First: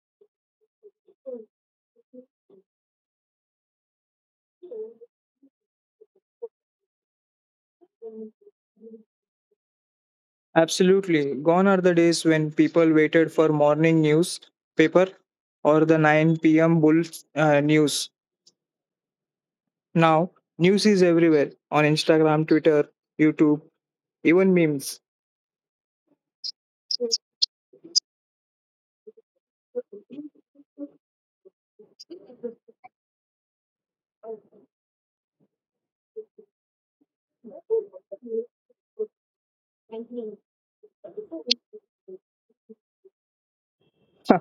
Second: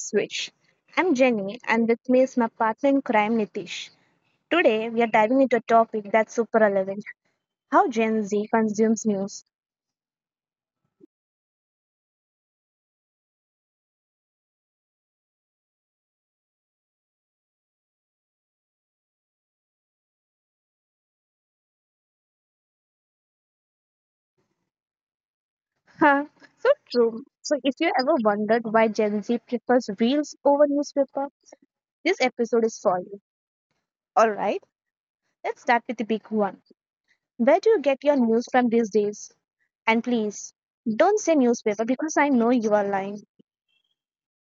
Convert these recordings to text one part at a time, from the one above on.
Switch. I'm Jenny and with me is my partner in crime Nitish. Today we are diving into a topic that's super relevant, how Gen Z consumes news. Absolutely. Gone are the days when people waited for morning newspaper or the 9 p.m. bull news. Now, news is everywhere on Instagram, Twitter, YouTube, even memes. Huh, so true. So if you ever wondered why Gen Z prefers reels over newspaper, this episode is for you. Alright, let's start with the big one. Where do you get your news from these days? And please, don't say newspaper because I know you are lying. Huh,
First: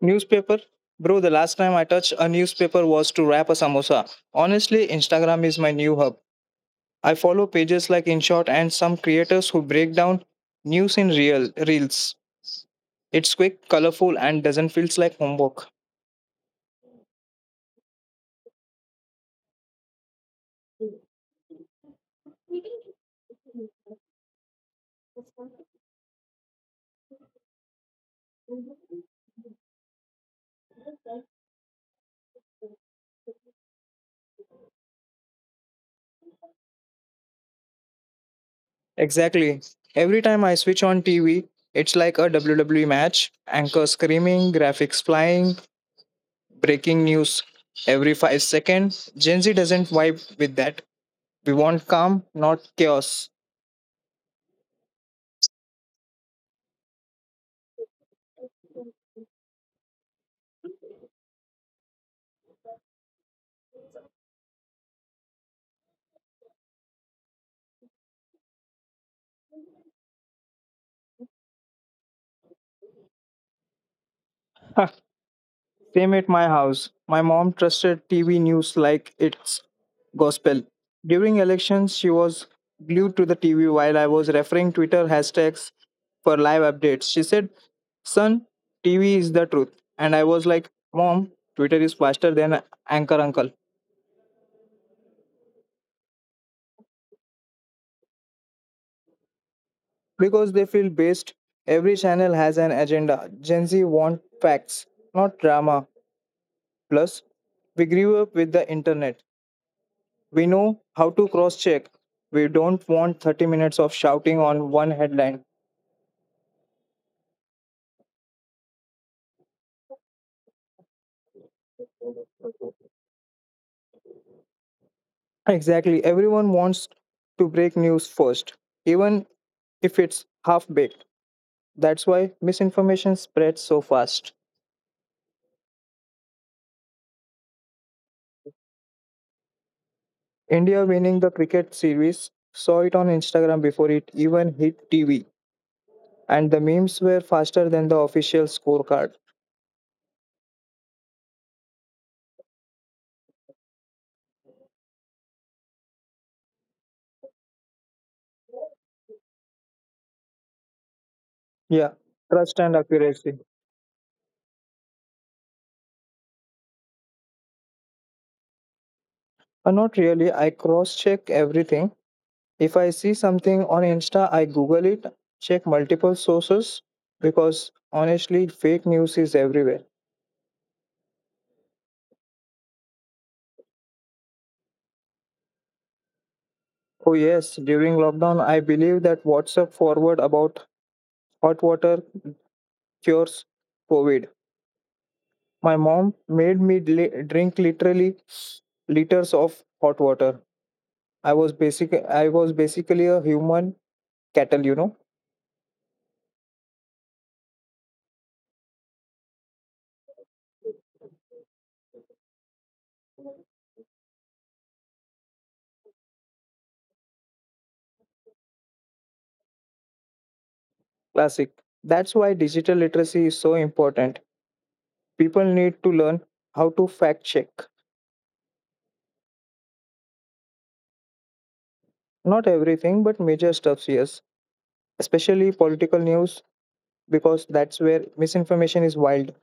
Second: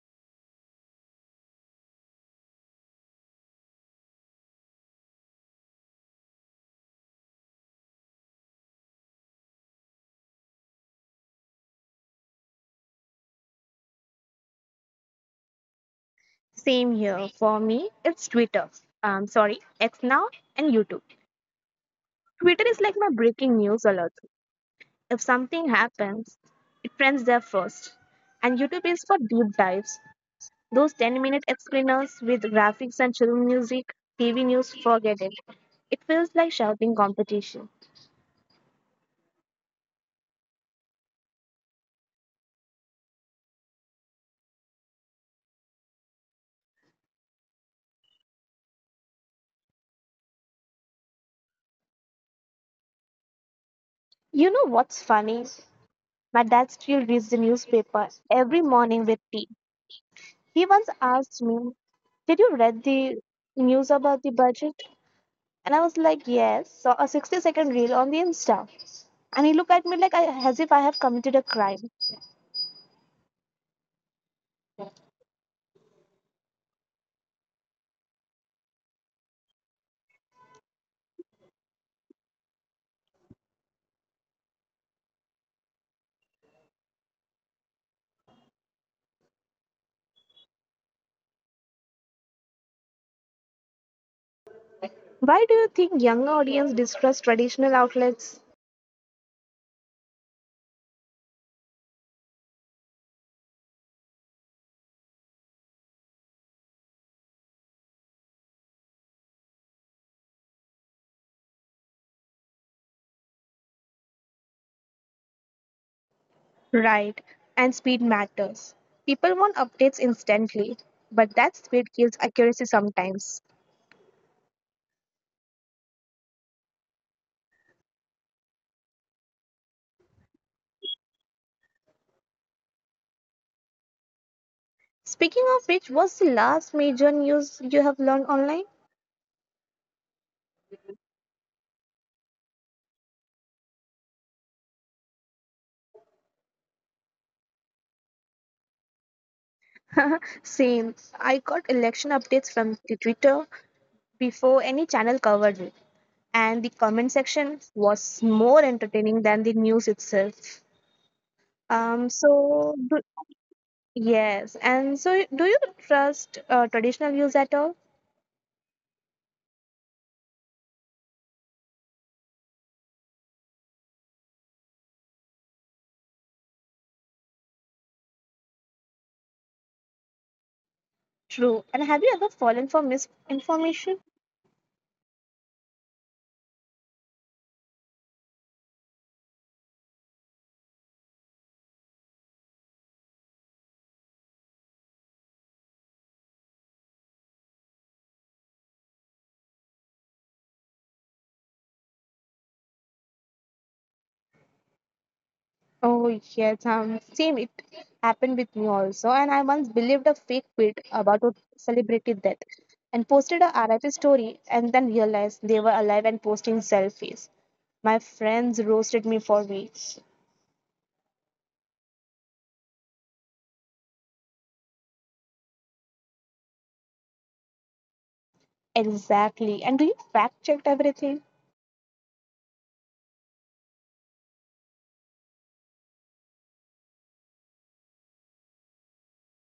newspaper? Bro, the last time I touched a newspaper was to wrap a samosa. Honestly, Instagram is my new hub. I follow pages like InShot and some creators who break down news in real reels. It's quick, colorful, and doesn't feel like homework. Same here. For me, it's Twitter. Sorry, X now and YouTube. Twitter is like my breaking news alert. If something happens, it trends there first. And YouTube is for deep dives. Those 10-minute explainers with graphics and chill music, TV news, forget it. It feels like shouting competition. Exactly. Every time I switch on TV, it's like a WWE match. Anchor screaming, graphics flying, breaking news every 5 seconds. Gen Z doesn't vibe with that. We want calm, not chaos. You know what's funny? My dad still reads the newspaper every morning with tea. He once asked me, did you read the news about the budget? And I was like, yes, saw a 60-second reel on the Insta. And he looked at me like I, as if I have committed a crime. Fame at my house. My mom trusted TV news like it's gospel. During elections, she was glued to the TV while I was referring Twitter hashtags for live updates. She said, "Son, TV is the truth." And I was like, "Mom, Twitter is faster than Anchor Uncle." Why do you think younger audience distrust traditional outlets? Because they feel based, every channel has an agenda. Gen Z want facts, not drama. Plus, we grew up with the internet. We know how to cross check. We don't want 30 minutes of shouting on one headline. Right, and speed matters. People want updates instantly, but that speed kills accuracy sometimes. Exactly. Everyone wants to break news first, even if it's half baked. That's why misinformation spreads so fast. Speaking of which, what's the last major news you have learned online? India winning the cricket series, saw it on Instagram before it even hit TV, and the memes were faster than the official scorecard. Same. I got election updates from the Twitter before any channel covered it, and the comment section was more entertaining than the news itself. Yeah, Um, trust so, and do, accuracy. yes, and so do you trust traditional views at all? Not really. I cross check everything. If I see something on Insta, I Google it, check multiple sources because honestly, fake news is everywhere. True. And have you ever fallen for misinformation? Oh, yes, during lockdown, I believe that WhatsApp forward about hot water cures COVID. My mom made me drink literally liters of hot water. I was basically a human cattle, Oh, yes, same. It happened with me also. And I once believed a fake tweet about a celebrity death and posted a RIP story and then realized they were alive and posting selfies. My friends roasted me for weeks. classic. That's why digital literacy is so important. People need to learn how to fact check. Exactly. And do you fact check everything? Not everything, but major stuffs, yes. Especially political news, because that's where misinformation is wild.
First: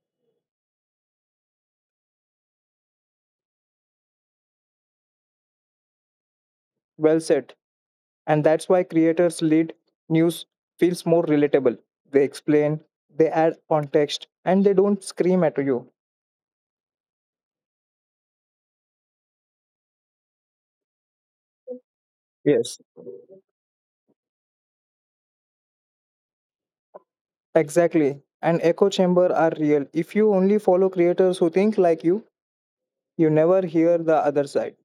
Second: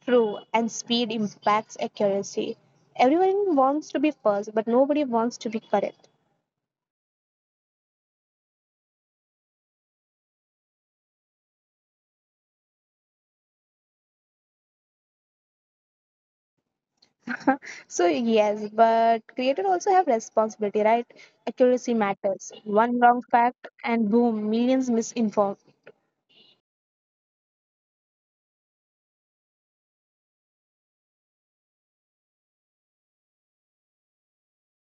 True. And speed impacts accuracy. Everyone wants to be first, but nobody wants to be correct. Well said. And that's why creators lead news feels more relatable. They explain, they add context, and they don't scream at you. So yes, but creators also have responsibility, right? Accuracy matters. Yes. One wrong fact and boom, millions misinformed. Exactly. And echo chamber are real. If you only follow creators who think like you never hear the other side.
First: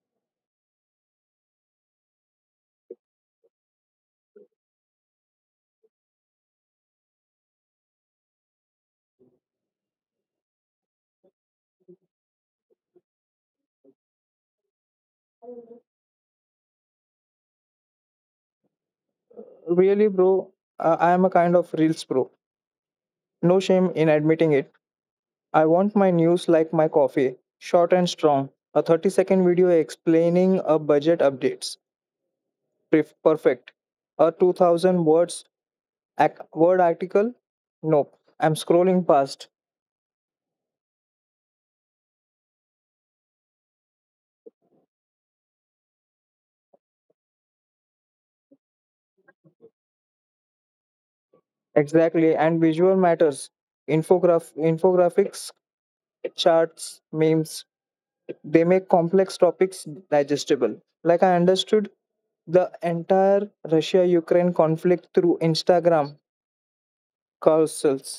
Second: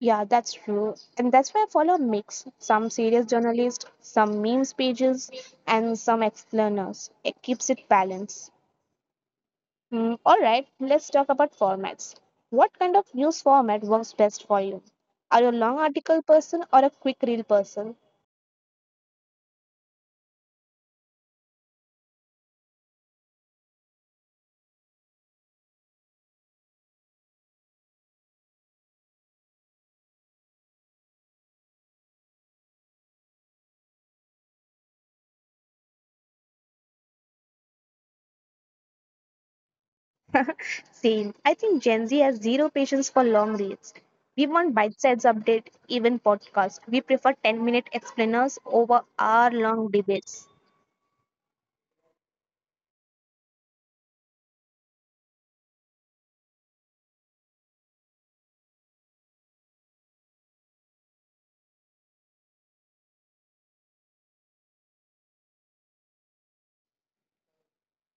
Yeah, that's true. And that's why I follow a mix. Some serious journalists, some memes pages, and some explainers. It keeps it balanced. All right, let's talk about formats. What kind of news format works best for you? Are you a long article person or a quick reel person? Really, bro, I am a kind of reels pro. No shame in admitting it. I want my news like my coffee, short and strong. A 30-second video explaining a budget updates. Perfect. A 2000 words word article? Nope. I'm scrolling past. Same. I think Gen Z has zero patience for long reads. We want bite-sized update, even podcast. We prefer 10-minute explainers over hour-long debates. Exactly. And visual matters. Infographics, charts, memes, they make complex topics digestible. Like I understood the entire Russia Ukraine conflict through Instagram carousels.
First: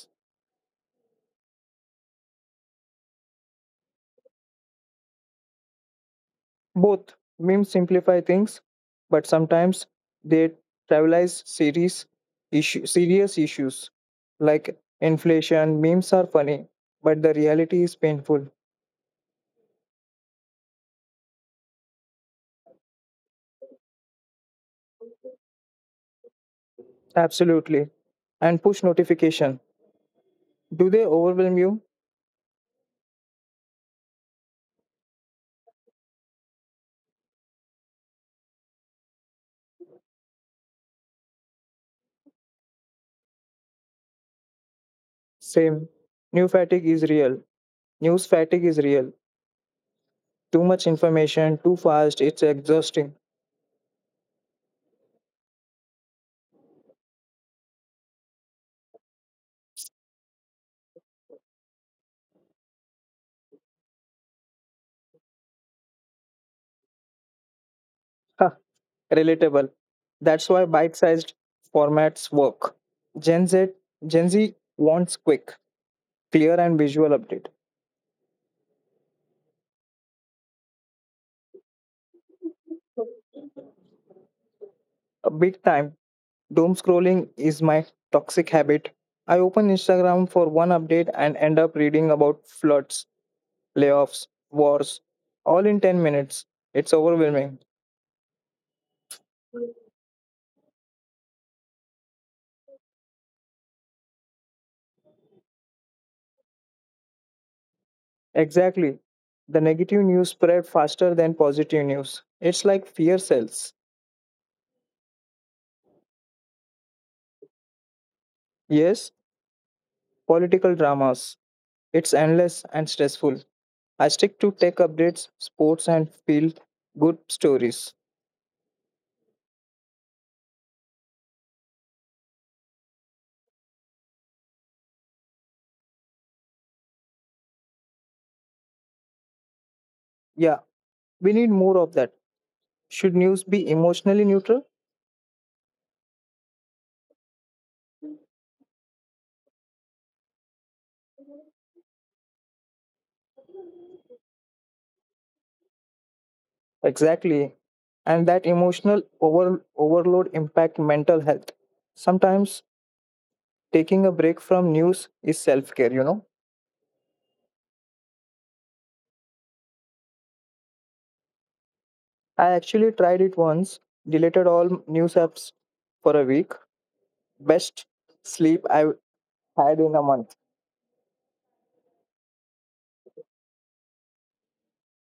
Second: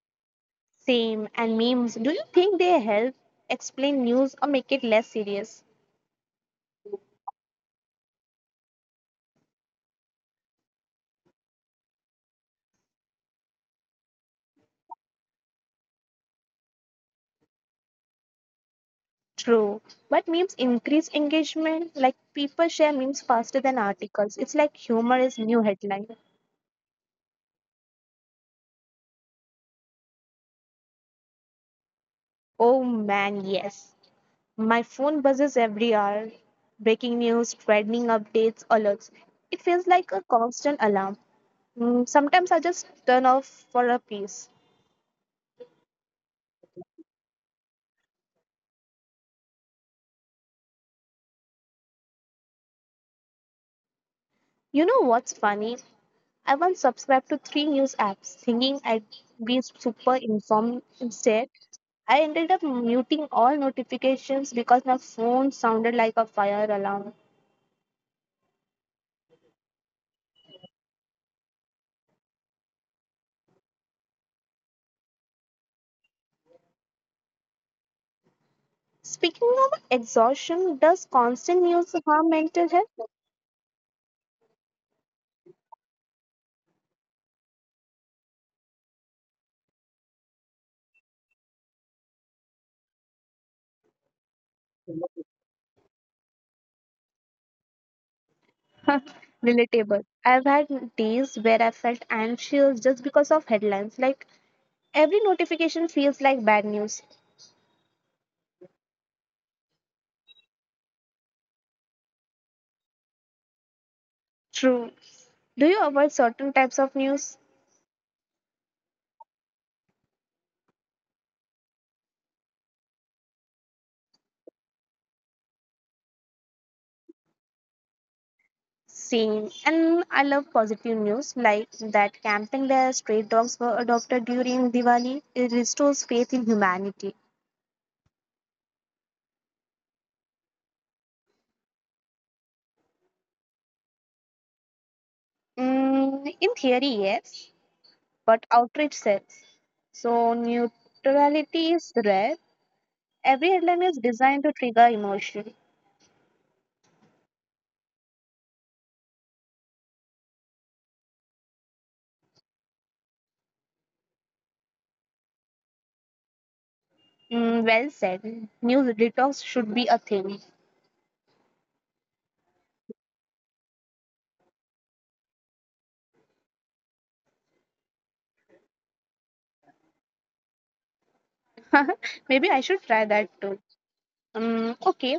Same. And memes. Do you think they help explain news or make it less serious? Both memes simplify things, but sometimes they trivialize serious, serious issues like inflation. Memes are funny, but the reality is painful. True. But memes increase engagement. Like people share memes faster than articles. It's like humor is new headline. Absolutely. And push notification. Do they overwhelm you? Oh man, yes. My phone buzzes every hour. Breaking news, trending updates, alerts. It feels like a constant alarm. Sometimes I just turn off for a piece. Same. New fatigue is real. News fatigue is real. Too much information, too fast, it's exhausting. You know what's funny? I once subscribed to three news apps thinking I'd be super informed instead. I ended up muting all notifications because my phone sounded like a fire alarm. Ha, relatable. That's why bite-sized formats work. Gen Z Gen Z wants quick, clear and visual update. Speaking of exhaustion, does constant news harm mental A big time. Doom scrolling is my toxic habit. I open Instagram for one update and end up reading about floods, layoffs, wars, all in 10 minutes. It's overwhelming. health? Relatable. I've had days where I felt anxious just because of headlines. Like every notification feels like bad news. Exactly. The negative news spread faster than positive news. It's like fear cells. True. Do you avoid certain types of news? Yes, political dramas. It's endless and stressful. I stick to tech updates, sports, and feel good stories. Same. And I love positive news like that camping where stray dogs were adopted during Diwali. It restores faith in humanity. Yeah, we need more of that. Should news be emotionally neutral? In theory, yes, but outreach sells. So neutrality is rare. Every headline is designed to trigger emotion. Exactly. And that emotional overload impact mental health. Sometimes taking a break from news is self-care, you know. Well said. News detox should be a thing. I actually tried it once, deleted all news apps for a week. Best sleep I had in a month. Maybe I should try that too. Um, okay,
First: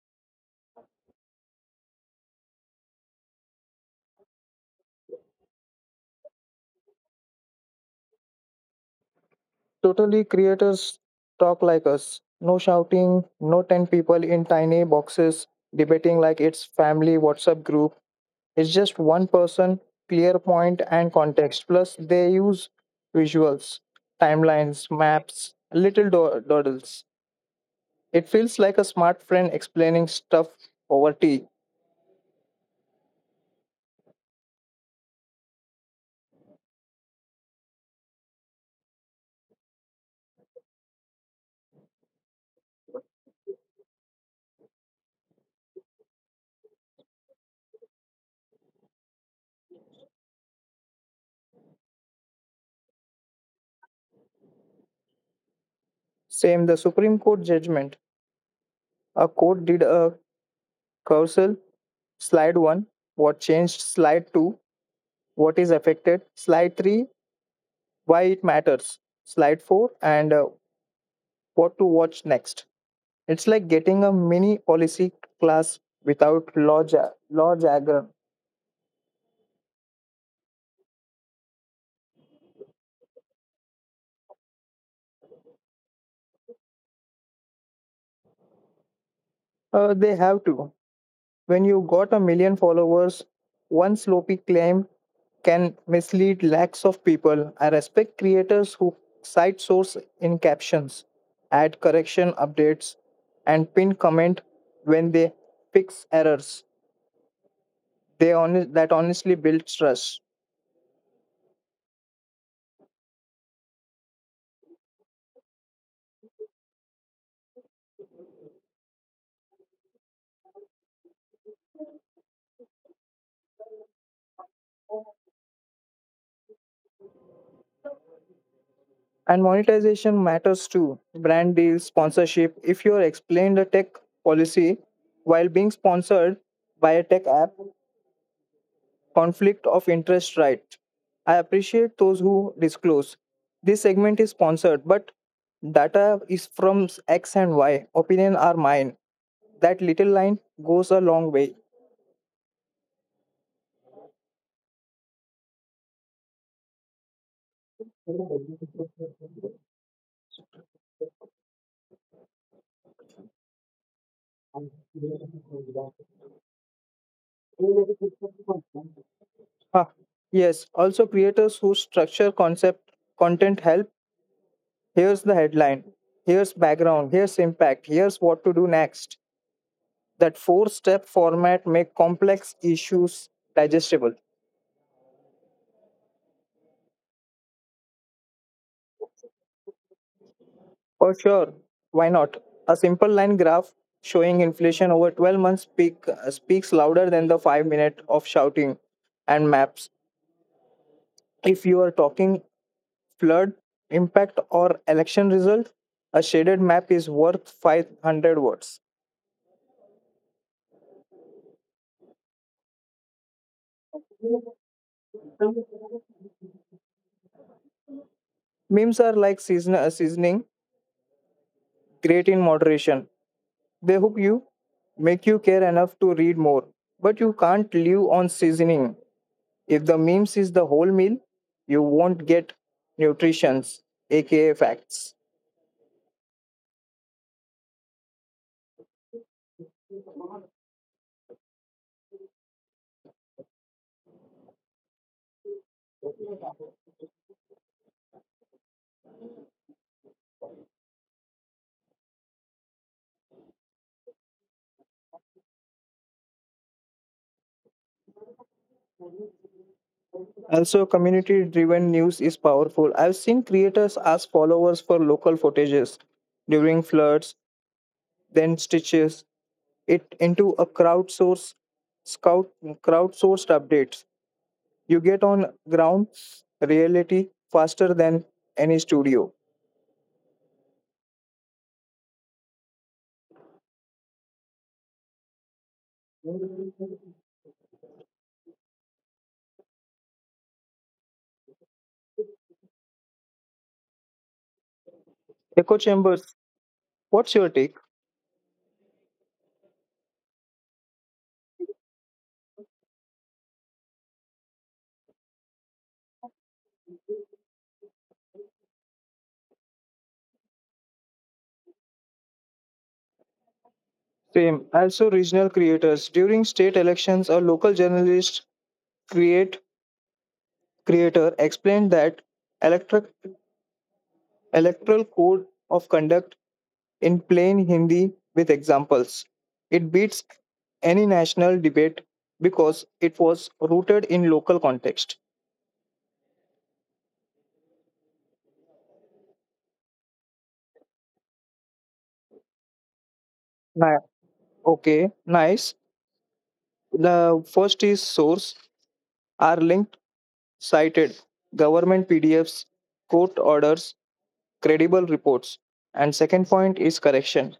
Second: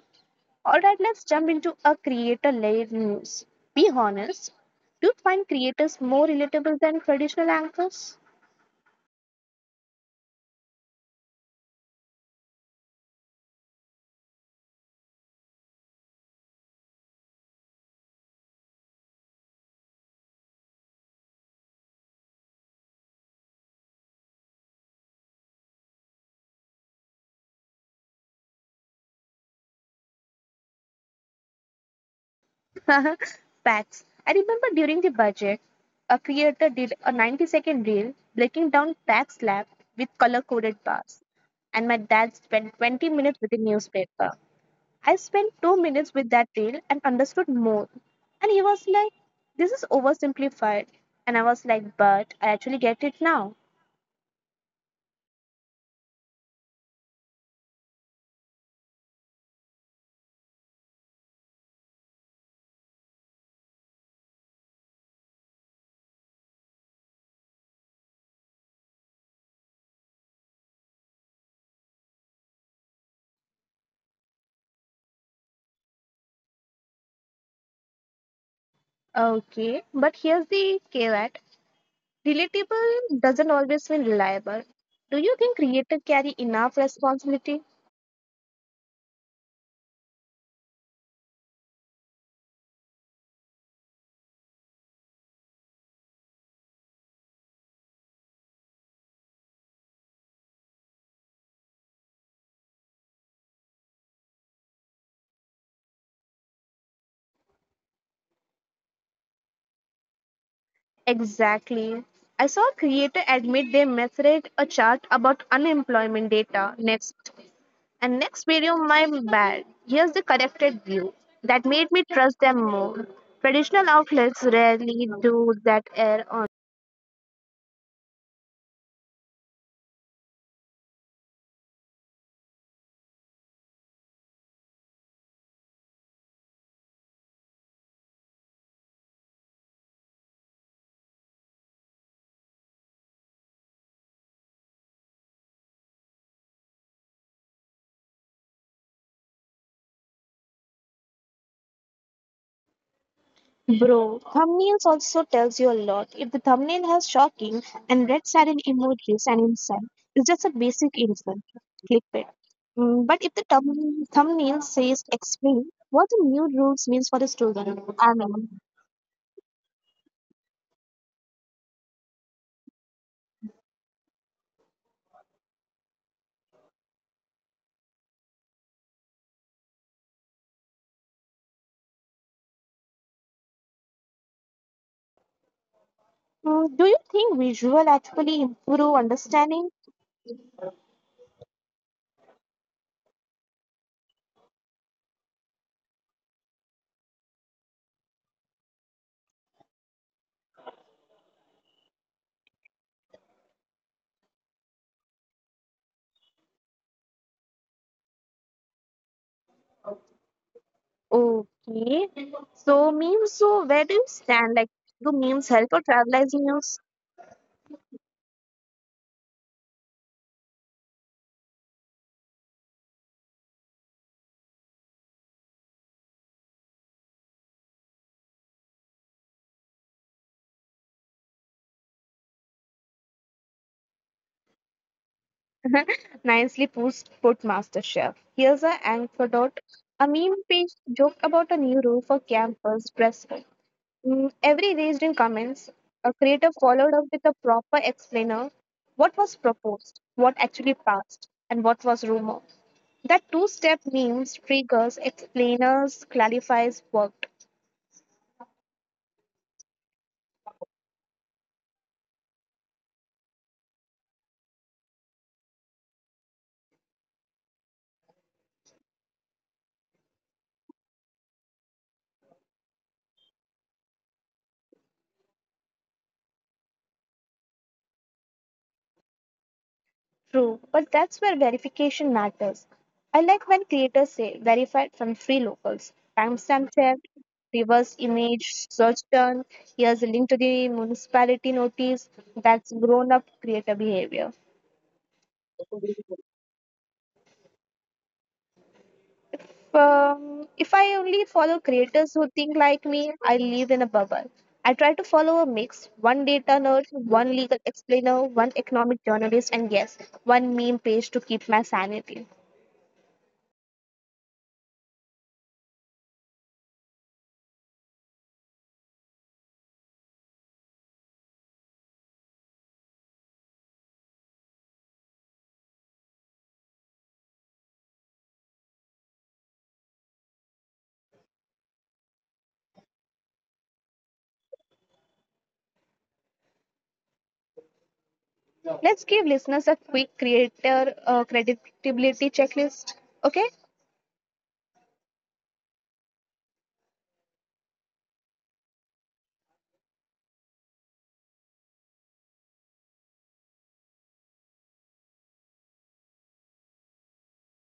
All right, let's jump into a creator led news. Be honest, do you find creators more relatable than traditional anchors? Totally, creators talk like us, no shouting, no 10 people in tiny boxes debating like it's family WhatsApp group. It's just one person, clear point and context. Plus, they use visuals, timelines, maps, little doodles. It feels like a smart friend explaining stuff over tea. Facts. I remember during the budget, a creator did a 90-second reel breaking down tax slab with color coded bars, and my dad spent 20 minutes with the newspaper. I spent 2 minutes with that reel and understood more. And he was like, this is oversimplified. And I was like, but I actually get it now. Same, the Supreme Court judgment. A court did a carousel, slide 1, what changed, slide 2, what is affected, slide 3, why it matters, slide 4, and what to watch next. It's like getting a mini policy class without law jargon. Okay, but here's the caveat. Relatable doesn't always mean reliable. Do you think creators carry enough responsibility? They have to. When you got a million followers, one sloppy claim can mislead lakhs of people. I respect creators who cite source in captions, add correction updates, and pin comment when they fix errors. They on that honestly builds trust. Exactly. I saw a creator admit they misread a chart about unemployment data next. And next video, my bad. Here's the corrected view. That made me trust them more. Traditional outlets rarely do that err on. And monetization matters too. Brand deals, sponsorship. If you explain the tech policy while being sponsored by a tech app, conflict of interest right. I appreciate those who disclose. This segment is sponsored, but data is from X and Y. Opinion are mine. That little line goes a long way. Bro, thumbnails also tells you a lot. If the thumbnail has shocking and red satin emojis and inside, it's just a basic info. Click it. But if the thumbnail says explain what the new rules means for the student, I mean, Ha. Yes, also creators who structure concept content help. Here's the headline, here's background, here's impact, here's what to do next. That four step format makes complex issues digestible. Do you think visual actually improve understanding? For sure, why not? A simple line graph showing inflation over 12 months peak, speaks louder than the 5 minute of shouting and maps. If you are talking flood impact or election result, a shaded map is worth 500 words. Okay. So memes, so where do you stand? Like, do memes help or travel as news? Memes are like seasoning, great in moderation. They hook you, make you care enough to read more. But you can't live on seasoning. If the memes is the whole meal, you won't get nutritions, aka facts. Nicely put, put MasterChef. Here's an anecdote. A meme page joked about a new rule for campus dress code. Every raised in comments, a creator followed up with a proper explainer what was proposed, what actually passed, and what was rumor. That two-step memes triggers, explainers, clarifies, worked. Also, community driven news is powerful. I've seen creators ask followers for local footages during floods, then stitches it into a scout crowdsourced updates. You get on ground reality faster than any studio. True, but that's where verification matters. I like when creators say verified from three locals. Timestamp checked, reverse image, search term, here's a link to the municipality notice. That's grown up creator behavior. Echo chambers, what's your take? If I only follow creators who think like me, I live in a bubble. I try to follow a mix one data nerd, one legal explainer, one economic journalist, and yes, one meme page to keep my sanity. Same? Also regional creators. During state elections, a local journalist create creator explained that electric, electoral code of conduct in plain Hindi with examples. It beats any national debate because it was rooted in local context. Let's give listeners a quick creator creditability checklist. Okay, Ni- Okay, nice. The first is source are linked, cited, government PDFs, court orders, credible reports. And second point is correction.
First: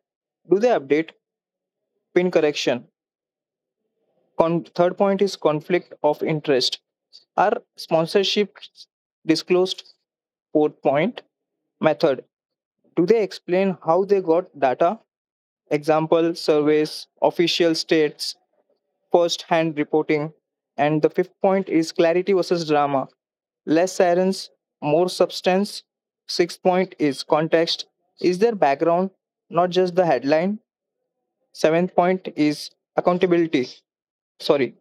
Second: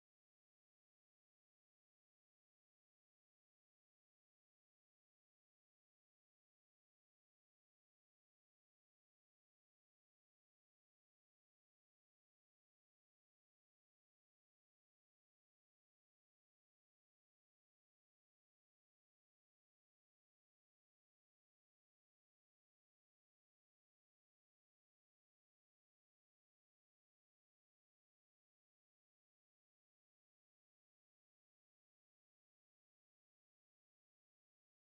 Do they update pin correction? Third point is conflict of interest. Are sponsorships disclosed? Fourth point method. Do they explain how they got data? Example, surveys, official states, first hand reporting. And the fifth point is clarity versus drama. Less sirens, more substance. Sixth point is context. Is there background, not just the headline? Seventh point is accountability. Sorry,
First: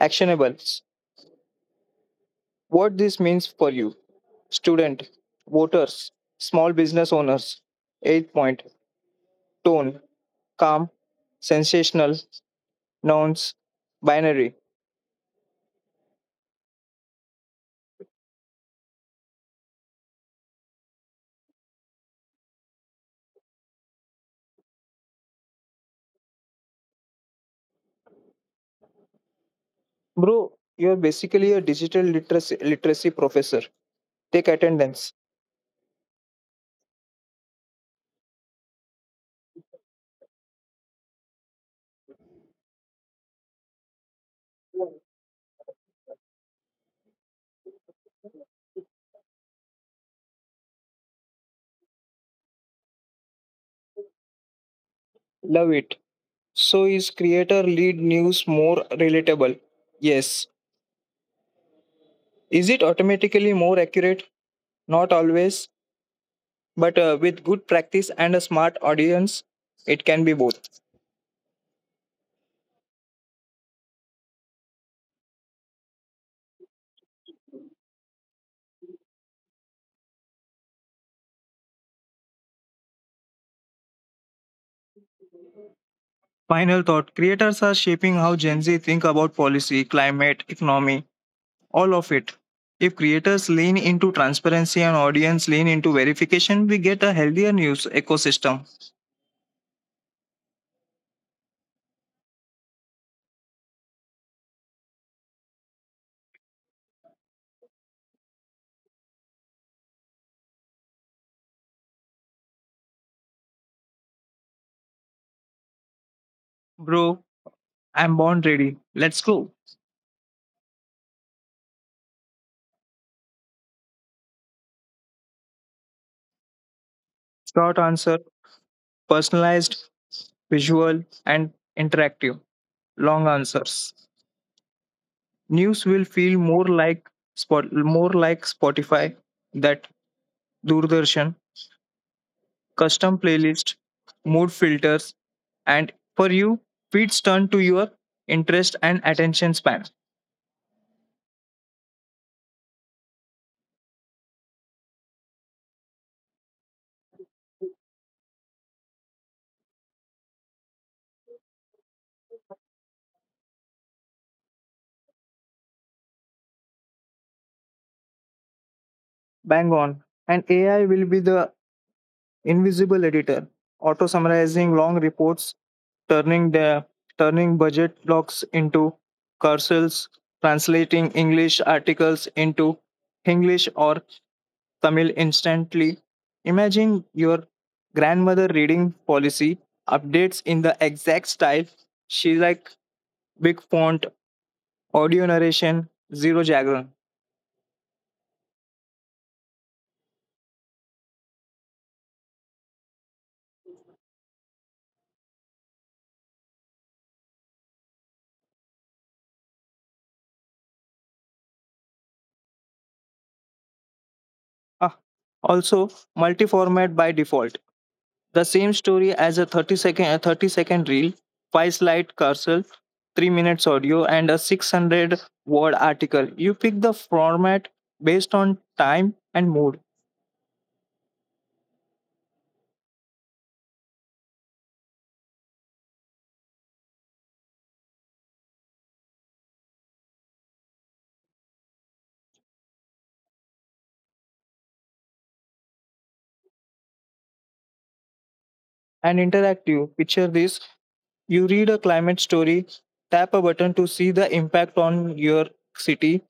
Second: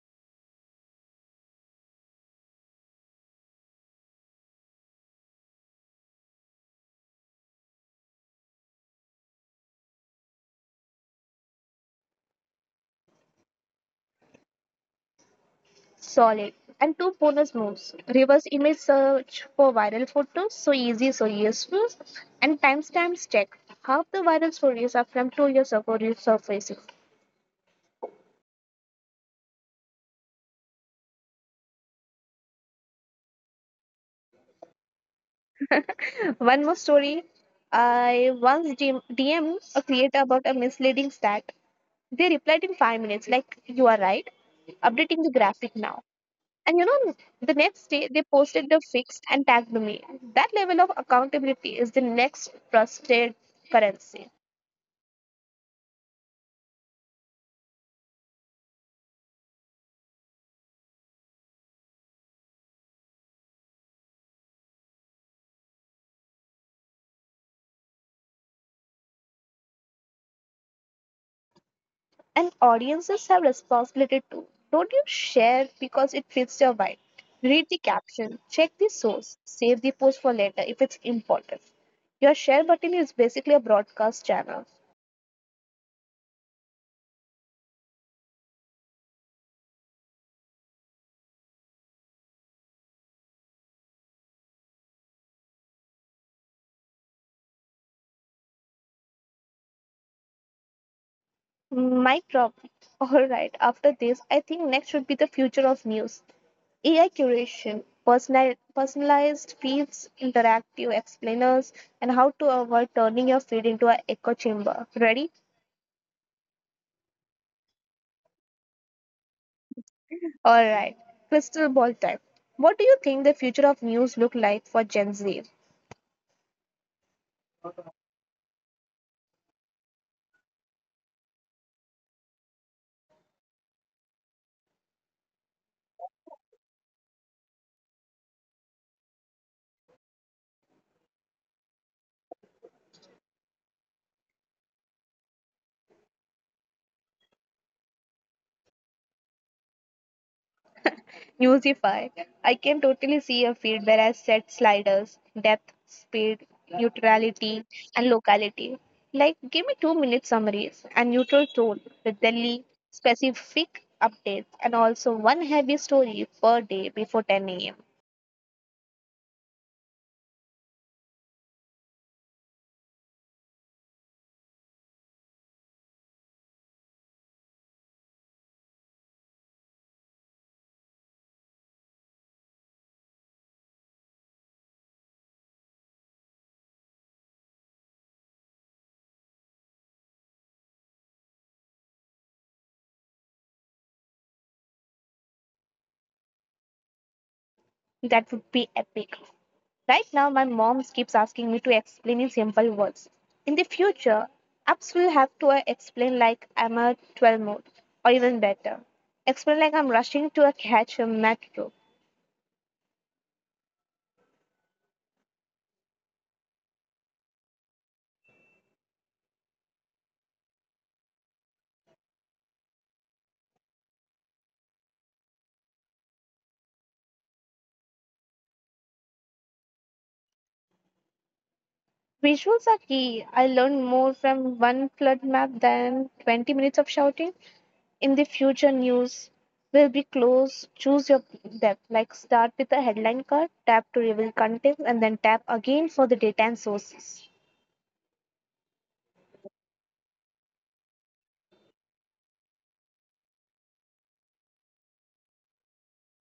actionables. What this means for you, student, voters, small business owners. Eighth point, tone, calm, sensational, nouns, binary. solid. And two bonus moves reverse image search for viral photos, so easy, so useful, and timestamps check. Half the viral stories are from 2 years ago resurfacing. Bro, you're basically a literacy professor. Take attendance. One more story I once dm a creator about a misleading stat. They replied in 5 minutes, like, you are right, updating the graphic now. And you know, the next day they posted the fixed and tagged me. That level of accountability is the next trusted currency. Love it. So is creator lead news more relatable? Yes. Is it automatically more accurate? Not always, but with good practice and a smart audience, it can be both. And audiences have responsibility too. Don't you share because it fits your vibe. Read the caption, check the source, save the post for later if it's important. Your share button is basically a broadcast channel. Final thought, creators are shaping how Gen Z think about policy, climate, economy, all of it. If creators lean into transparency and audience lean into verification, we get a healthier news ecosystem. Mic drop. Alright, after this, I think next should be the future of news. AI curation, personalized feeds, interactive explainers, and how to avoid turning your feed into an echo chamber. Ready? Bro, I'm born ready. Let's go. All right. Crystal ball time. What do you think the future of news look like for Gen Z? Short answer, personalized, visual, and interactive. Long answers. News will feel more like Spotify, that Doordarshan, custom playlist, mood filters, and for you, feeds turn to your interest and attention span. Musify. I can totally see a field where I set sliders, depth, speed, neutrality, and locality. Like, give me 2 minute summaries and neutral tone with daily specific updates and also one heavy story per day before 10 a.m. Bang on. And AI will be the invisible editor, auto summarizing long reports, turning the turning budget logs into cursors, translating English articles into English or Tamil instantly. Imagine your grandmother reading policy updates in the exact style. She like big font, audio narration, zero jargon. That would be epic. Right now, my mom keeps asking me to explain in simple words. In the future, apps will have to explain like I'm a 12 mode, or even better, explain like I'm rushing to a catch a metro. Ah, also multi-format by default. The same story as a 30-second reel, 5 slide carousel, 3 minutes audio, and a 600 word article. You pick the format based on time and mood Visuals are key. I learned more from one flood map than 20 minutes of shouting. In the future, news will be close. Choose your depth. Like start with the headline card, tap to reveal contents, and then tap again for the data and sources. and interactive. Picture this, you read a climate story, tap a button to see the impact on your city,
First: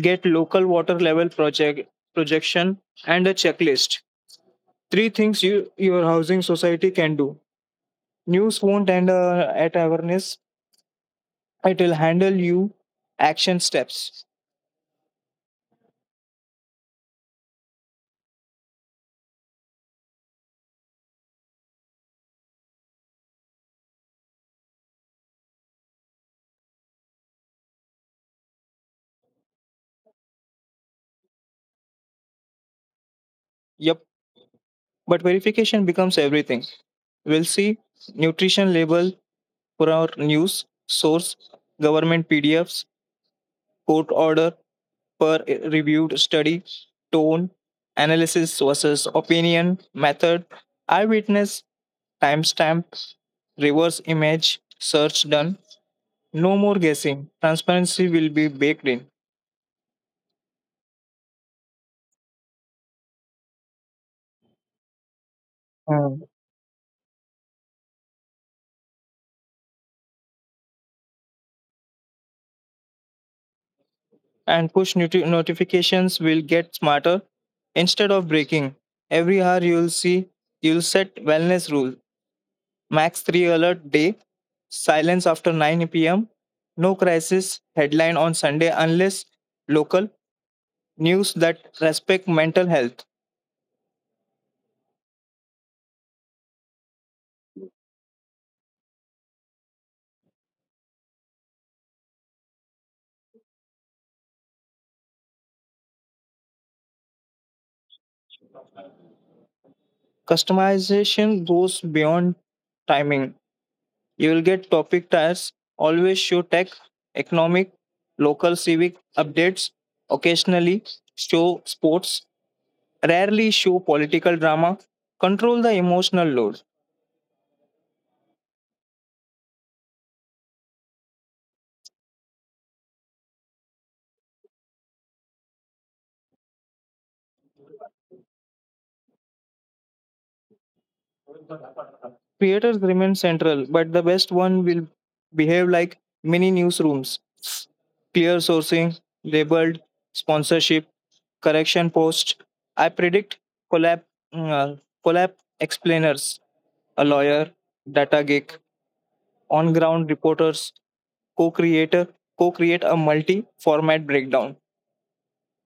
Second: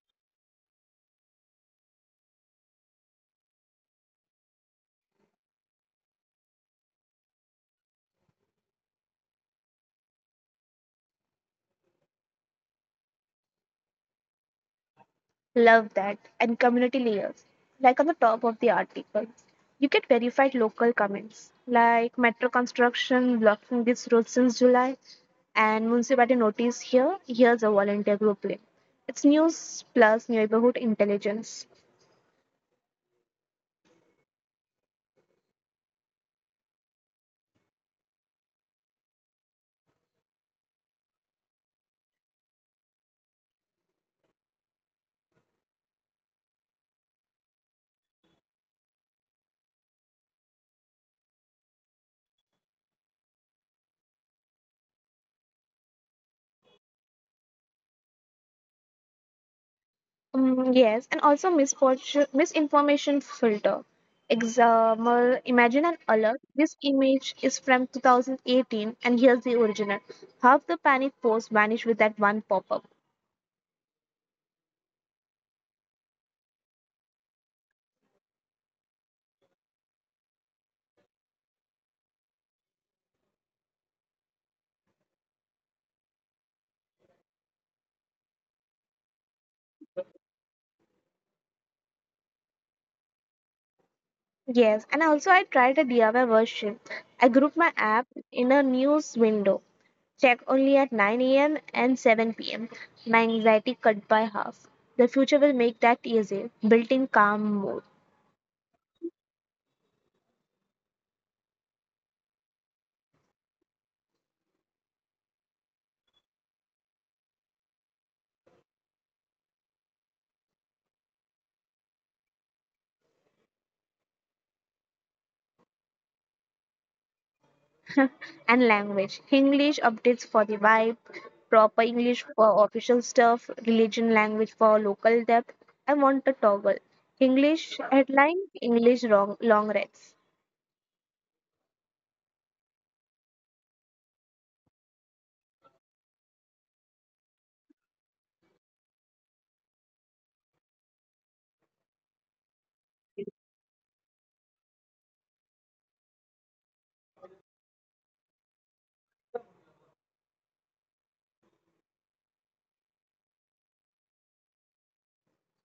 get local water level projection, and a checklist. Three things you, your housing society can do. News, won't and at awareness, it will handle you action steps. Love that. And community layers. Like on the top of the article, you get verified local comments like metro construction blocking this road since July and municipality notice here. Here's a volunteer group link. It's news plus neighborhood intelligence. Yep. But verification becomes everything. We'll see nutrition label for our news, source, government PDFs, court order per reviewed study, tone, analysis versus opinion, method, eyewitness, timestamp, reverse image, search done. No more guessing. Transparency will be baked in. Yes, and also misinformation filter. Example, imagine an alert. This image is from 2018 and here's the original. Half the panic posts vanish with that one pop-up. And push notifications will get smarter instead of breaking. Every hour you'll see you'll set wellness rule, max 3 alert day, silence after 9 p.m., no crisis headline on Sunday unless local news that respect mental health. Yes, and also I tried a DIY version. I grouped my app in a news window, check only at 9 a.m. and 7 p.m. My anxiety cut by half. The future will make that easy. Built in calm mode. Customization goes beyond timing. You will get topic tiers, always show tech, economic, local civic updates, occasionally show sports, rarely show political drama, control the emotional load. And language. English updates for the vibe, proper English for official stuff, religion language for local depth. I want a toggle. English headline, English long reads. Theaters remain central, but the best one will behave like mini newsrooms. Peer sourcing, labeled, sponsorship, correction post. I predict collab, uh, collab explainers, a lawyer, data geek, on ground reporters, co creator, co create a multi format breakdown.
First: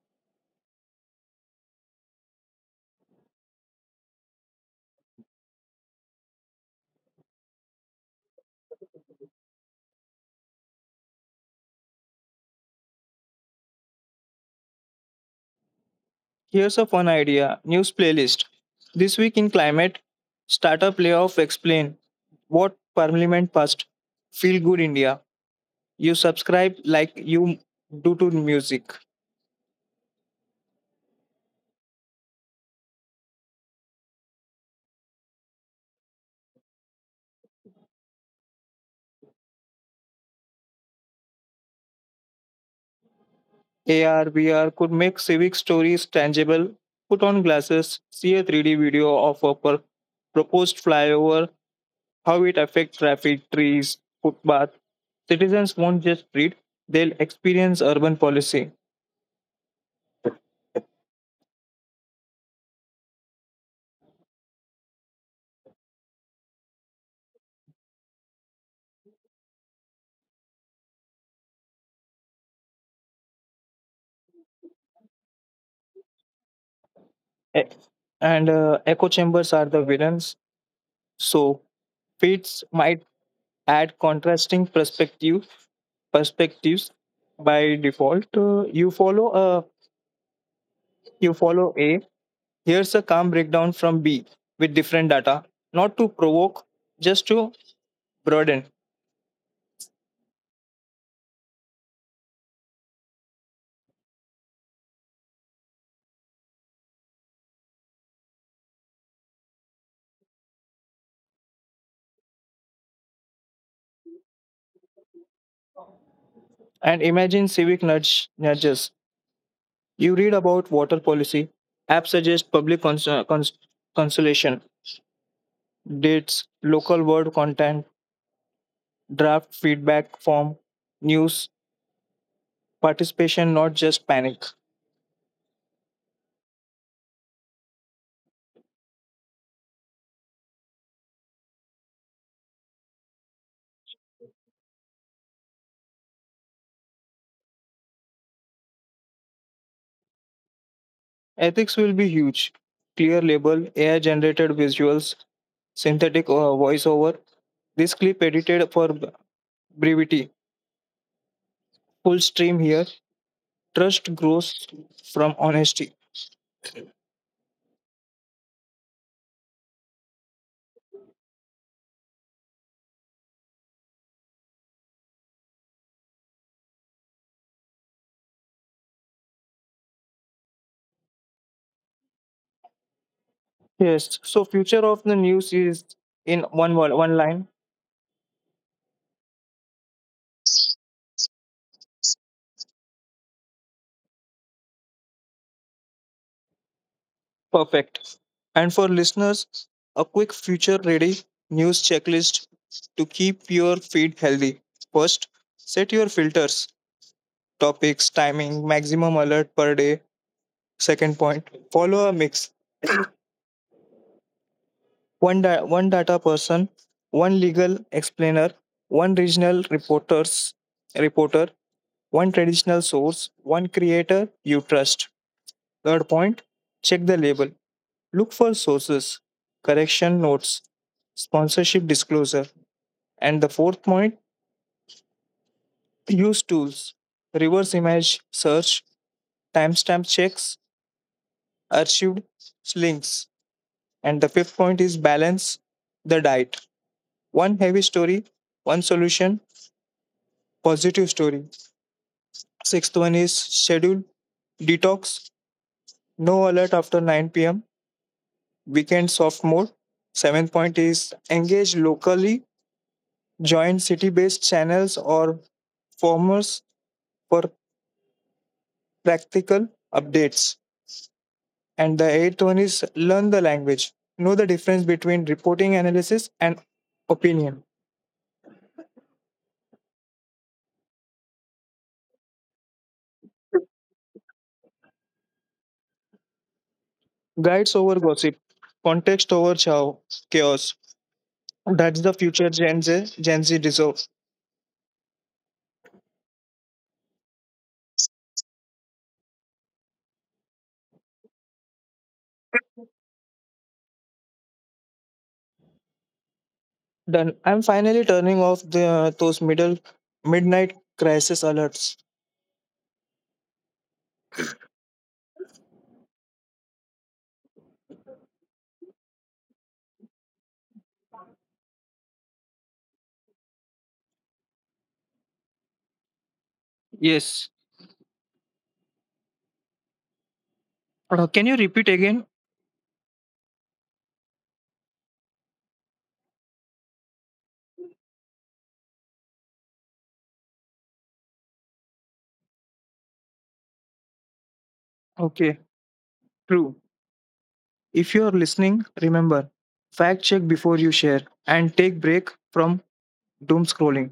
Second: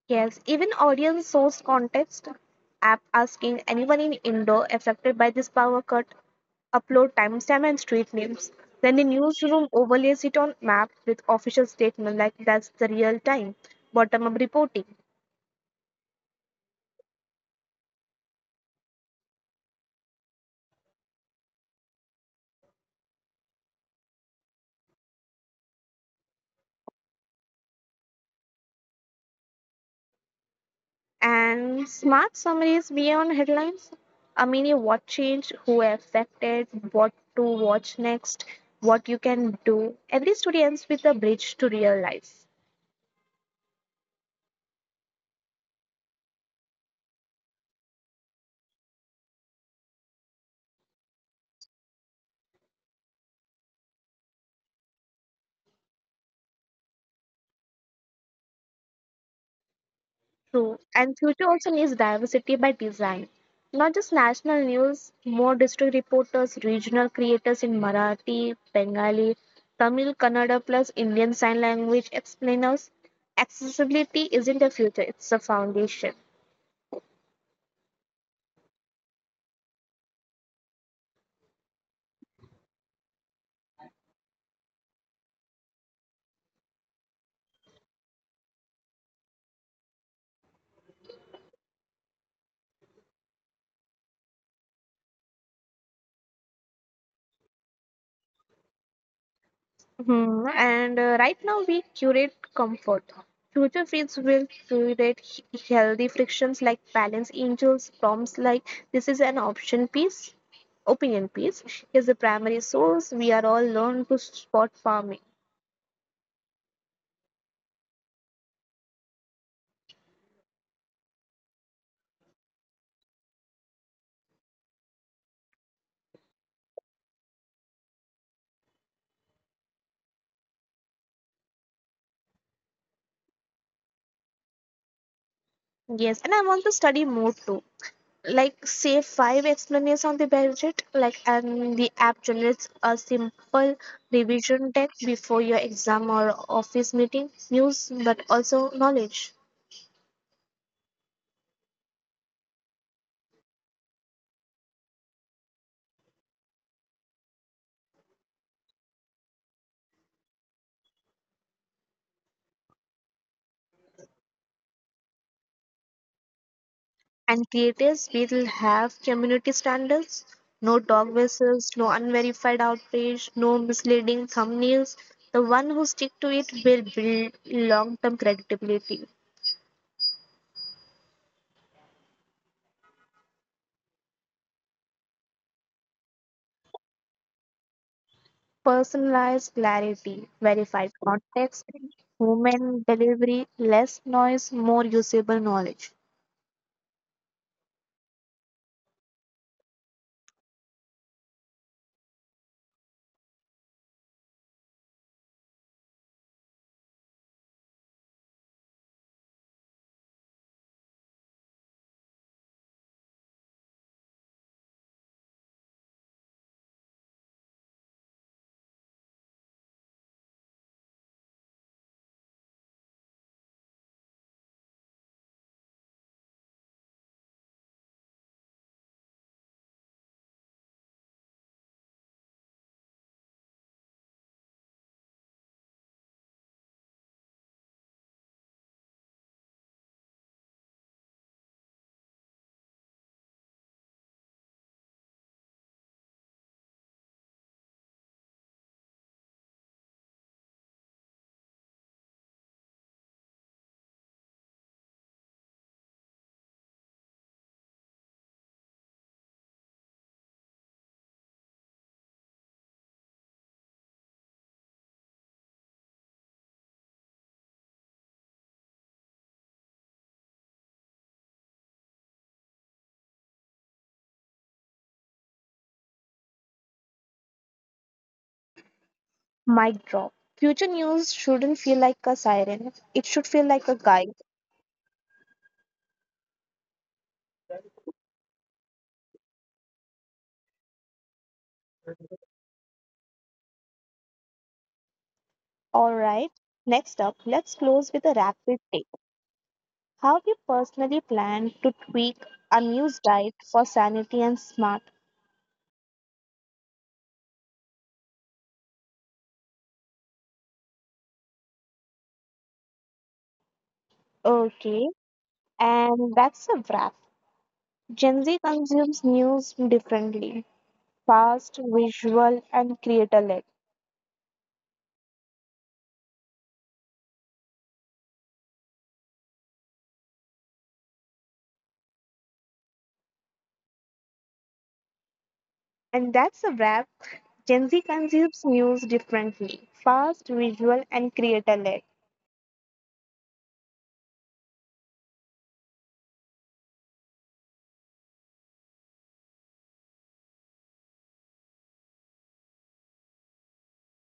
Yes, even audience source context app asking anyone in Indo affected by this power cut upload timestamp and street names. Then the newsroom overlays it on map with official statement like that's the real time, bottom up reporting. Here's a fun idea news playlist. This week in climate, startup layoff explain what parliament passed. Feel good India. You subscribe like you do to music. And smart summaries beyond headlines. I mean what changed, who affected, what to watch next, what you can do. Every story ends with a bridge to real life. AR, VR could make civic stories tangible. Put on glasses, see a 3D video of a proposed flyover, how it affects traffic, trees, footpath. Citizens won't just read, they'll experience urban policy. True. And future also needs diversity by design. Not just national news, more district reporters, regional creators in Marathi, Bengali, Tamil, Kannada plus Indian Sign Language explainers. Accessibility isn't a future, it's a foundation. E- And echo chambers are the villains. So pets might add contrasting perspective perspectives by default. You follow a you follow A. Here's a calm breakdown from B with different data, not to provoke, just to broaden. Hmm, And Right now we curate comfort. Future feeds will curate healthy frictions like balance angels, prompts like this is an opinion piece is the primary source. We are all learned to spot farming. And imagine civic nudges. You read about water policy. App suggests consultation, dates, local word content, draft feedback form, news participation, not just panic. Yes, and I want to study more too. Like say five explanations on the budget, like and the app generates a simple revision deck before your exam or office meeting, news but also knowledge. Ethics will be huge. Clear label, AI generated visuals, synthetic voiceover, this clip edited for brevity. Full stream here. Trust grows from honesty. And creators will have community standards. No dog whistles, no unverified outrage, no misleading thumbnails. The one who stick to it will build long-term credibility, Yes. So future of the news is in one word, one line. personalized clarity, verified context, human delivery, less noise, more usable knowledge. Perfect. And for listeners, a quick future ready news checklist to keep your feed healthy. First, set your filters, topics, timing, maximum alert per day. Second point, follow a mix, one data person, one legal explainer, one regional reporters, reporter, one traditional source, one creator you trust. Third point, check the label. Look for sources, correction notes, sponsorship disclosure. And the fourth point, use tools, reverse image search, timestamp checks, archived links. And the fifth point is balance the diet. One heavy story, one solution, positive story. Sixth one is schedule detox, no alert after 9 p.m., weekend soft mode. Seventh point is engage locally, join city based channels or forums for practical updates. And the eighth one is learn the language, know the difference between reporting analysis and opinion. Mic drop. Future news shouldn't feel like a siren. It should feel like a guide. Guides over gossip, context over chaos. That's the future Gen Z deserve. All right. Next up, let's close with a rapid take. How do you personally plan to tweak a news diet for sanity and smart? Done. I'm finally turning off the those middle midnight crisis alerts. Okay, and that's a wrap. Gen Z consumes news differently fast, visual, and creator led. Yes. Can you repeat again? And that's a wrap. Gen Z consumes news differently fast, visual, and creator led. Okay. True. If you're listening, remember, fact check before you share and take break from doom scrolling.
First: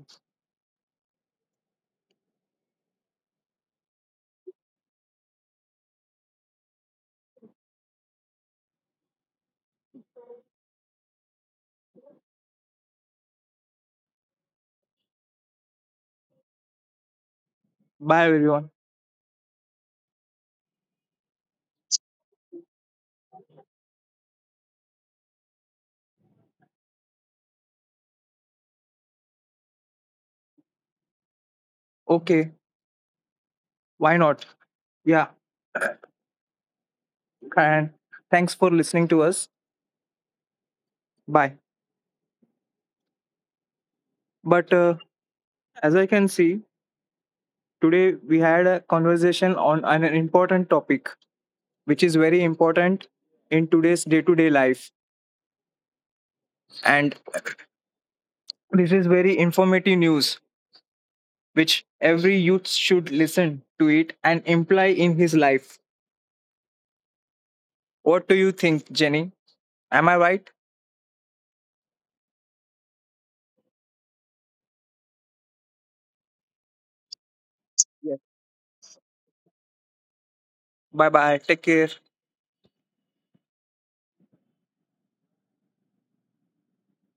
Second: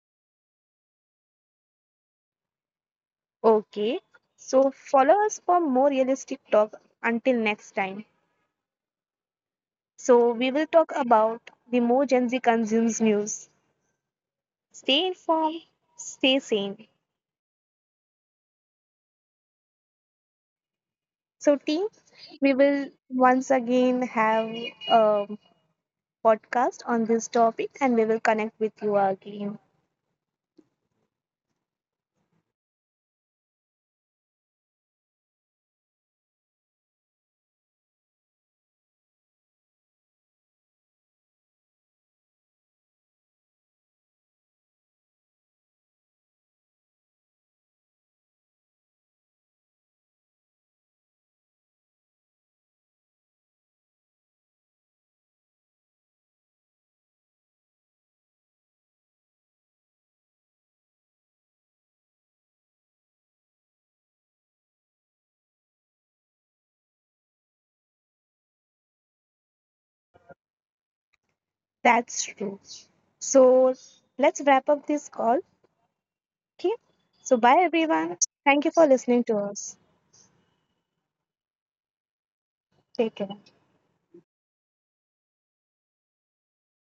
Okay, so follow us for more realistic talk until next time. So, we will talk about the more Gen Z consumes news. Stay informed, stay sane. Bye everyone. So, team, we will once again have a podcast on this topic and we will connect with you again. Okay. Why not? Yeah. And thanks for listening to us. Bye. But as I can see, today we had a conversation on an important topic, which is very important in today's day-to-day life and this is very informative news, which every youth should listen to it and imply in his life. What do you think, Jenny? Am I right? That's true. So, let's wrap up this call. Okay. So, bye Yes. everyone. Thank you for listening to us. Bye bye. Take care. Take care.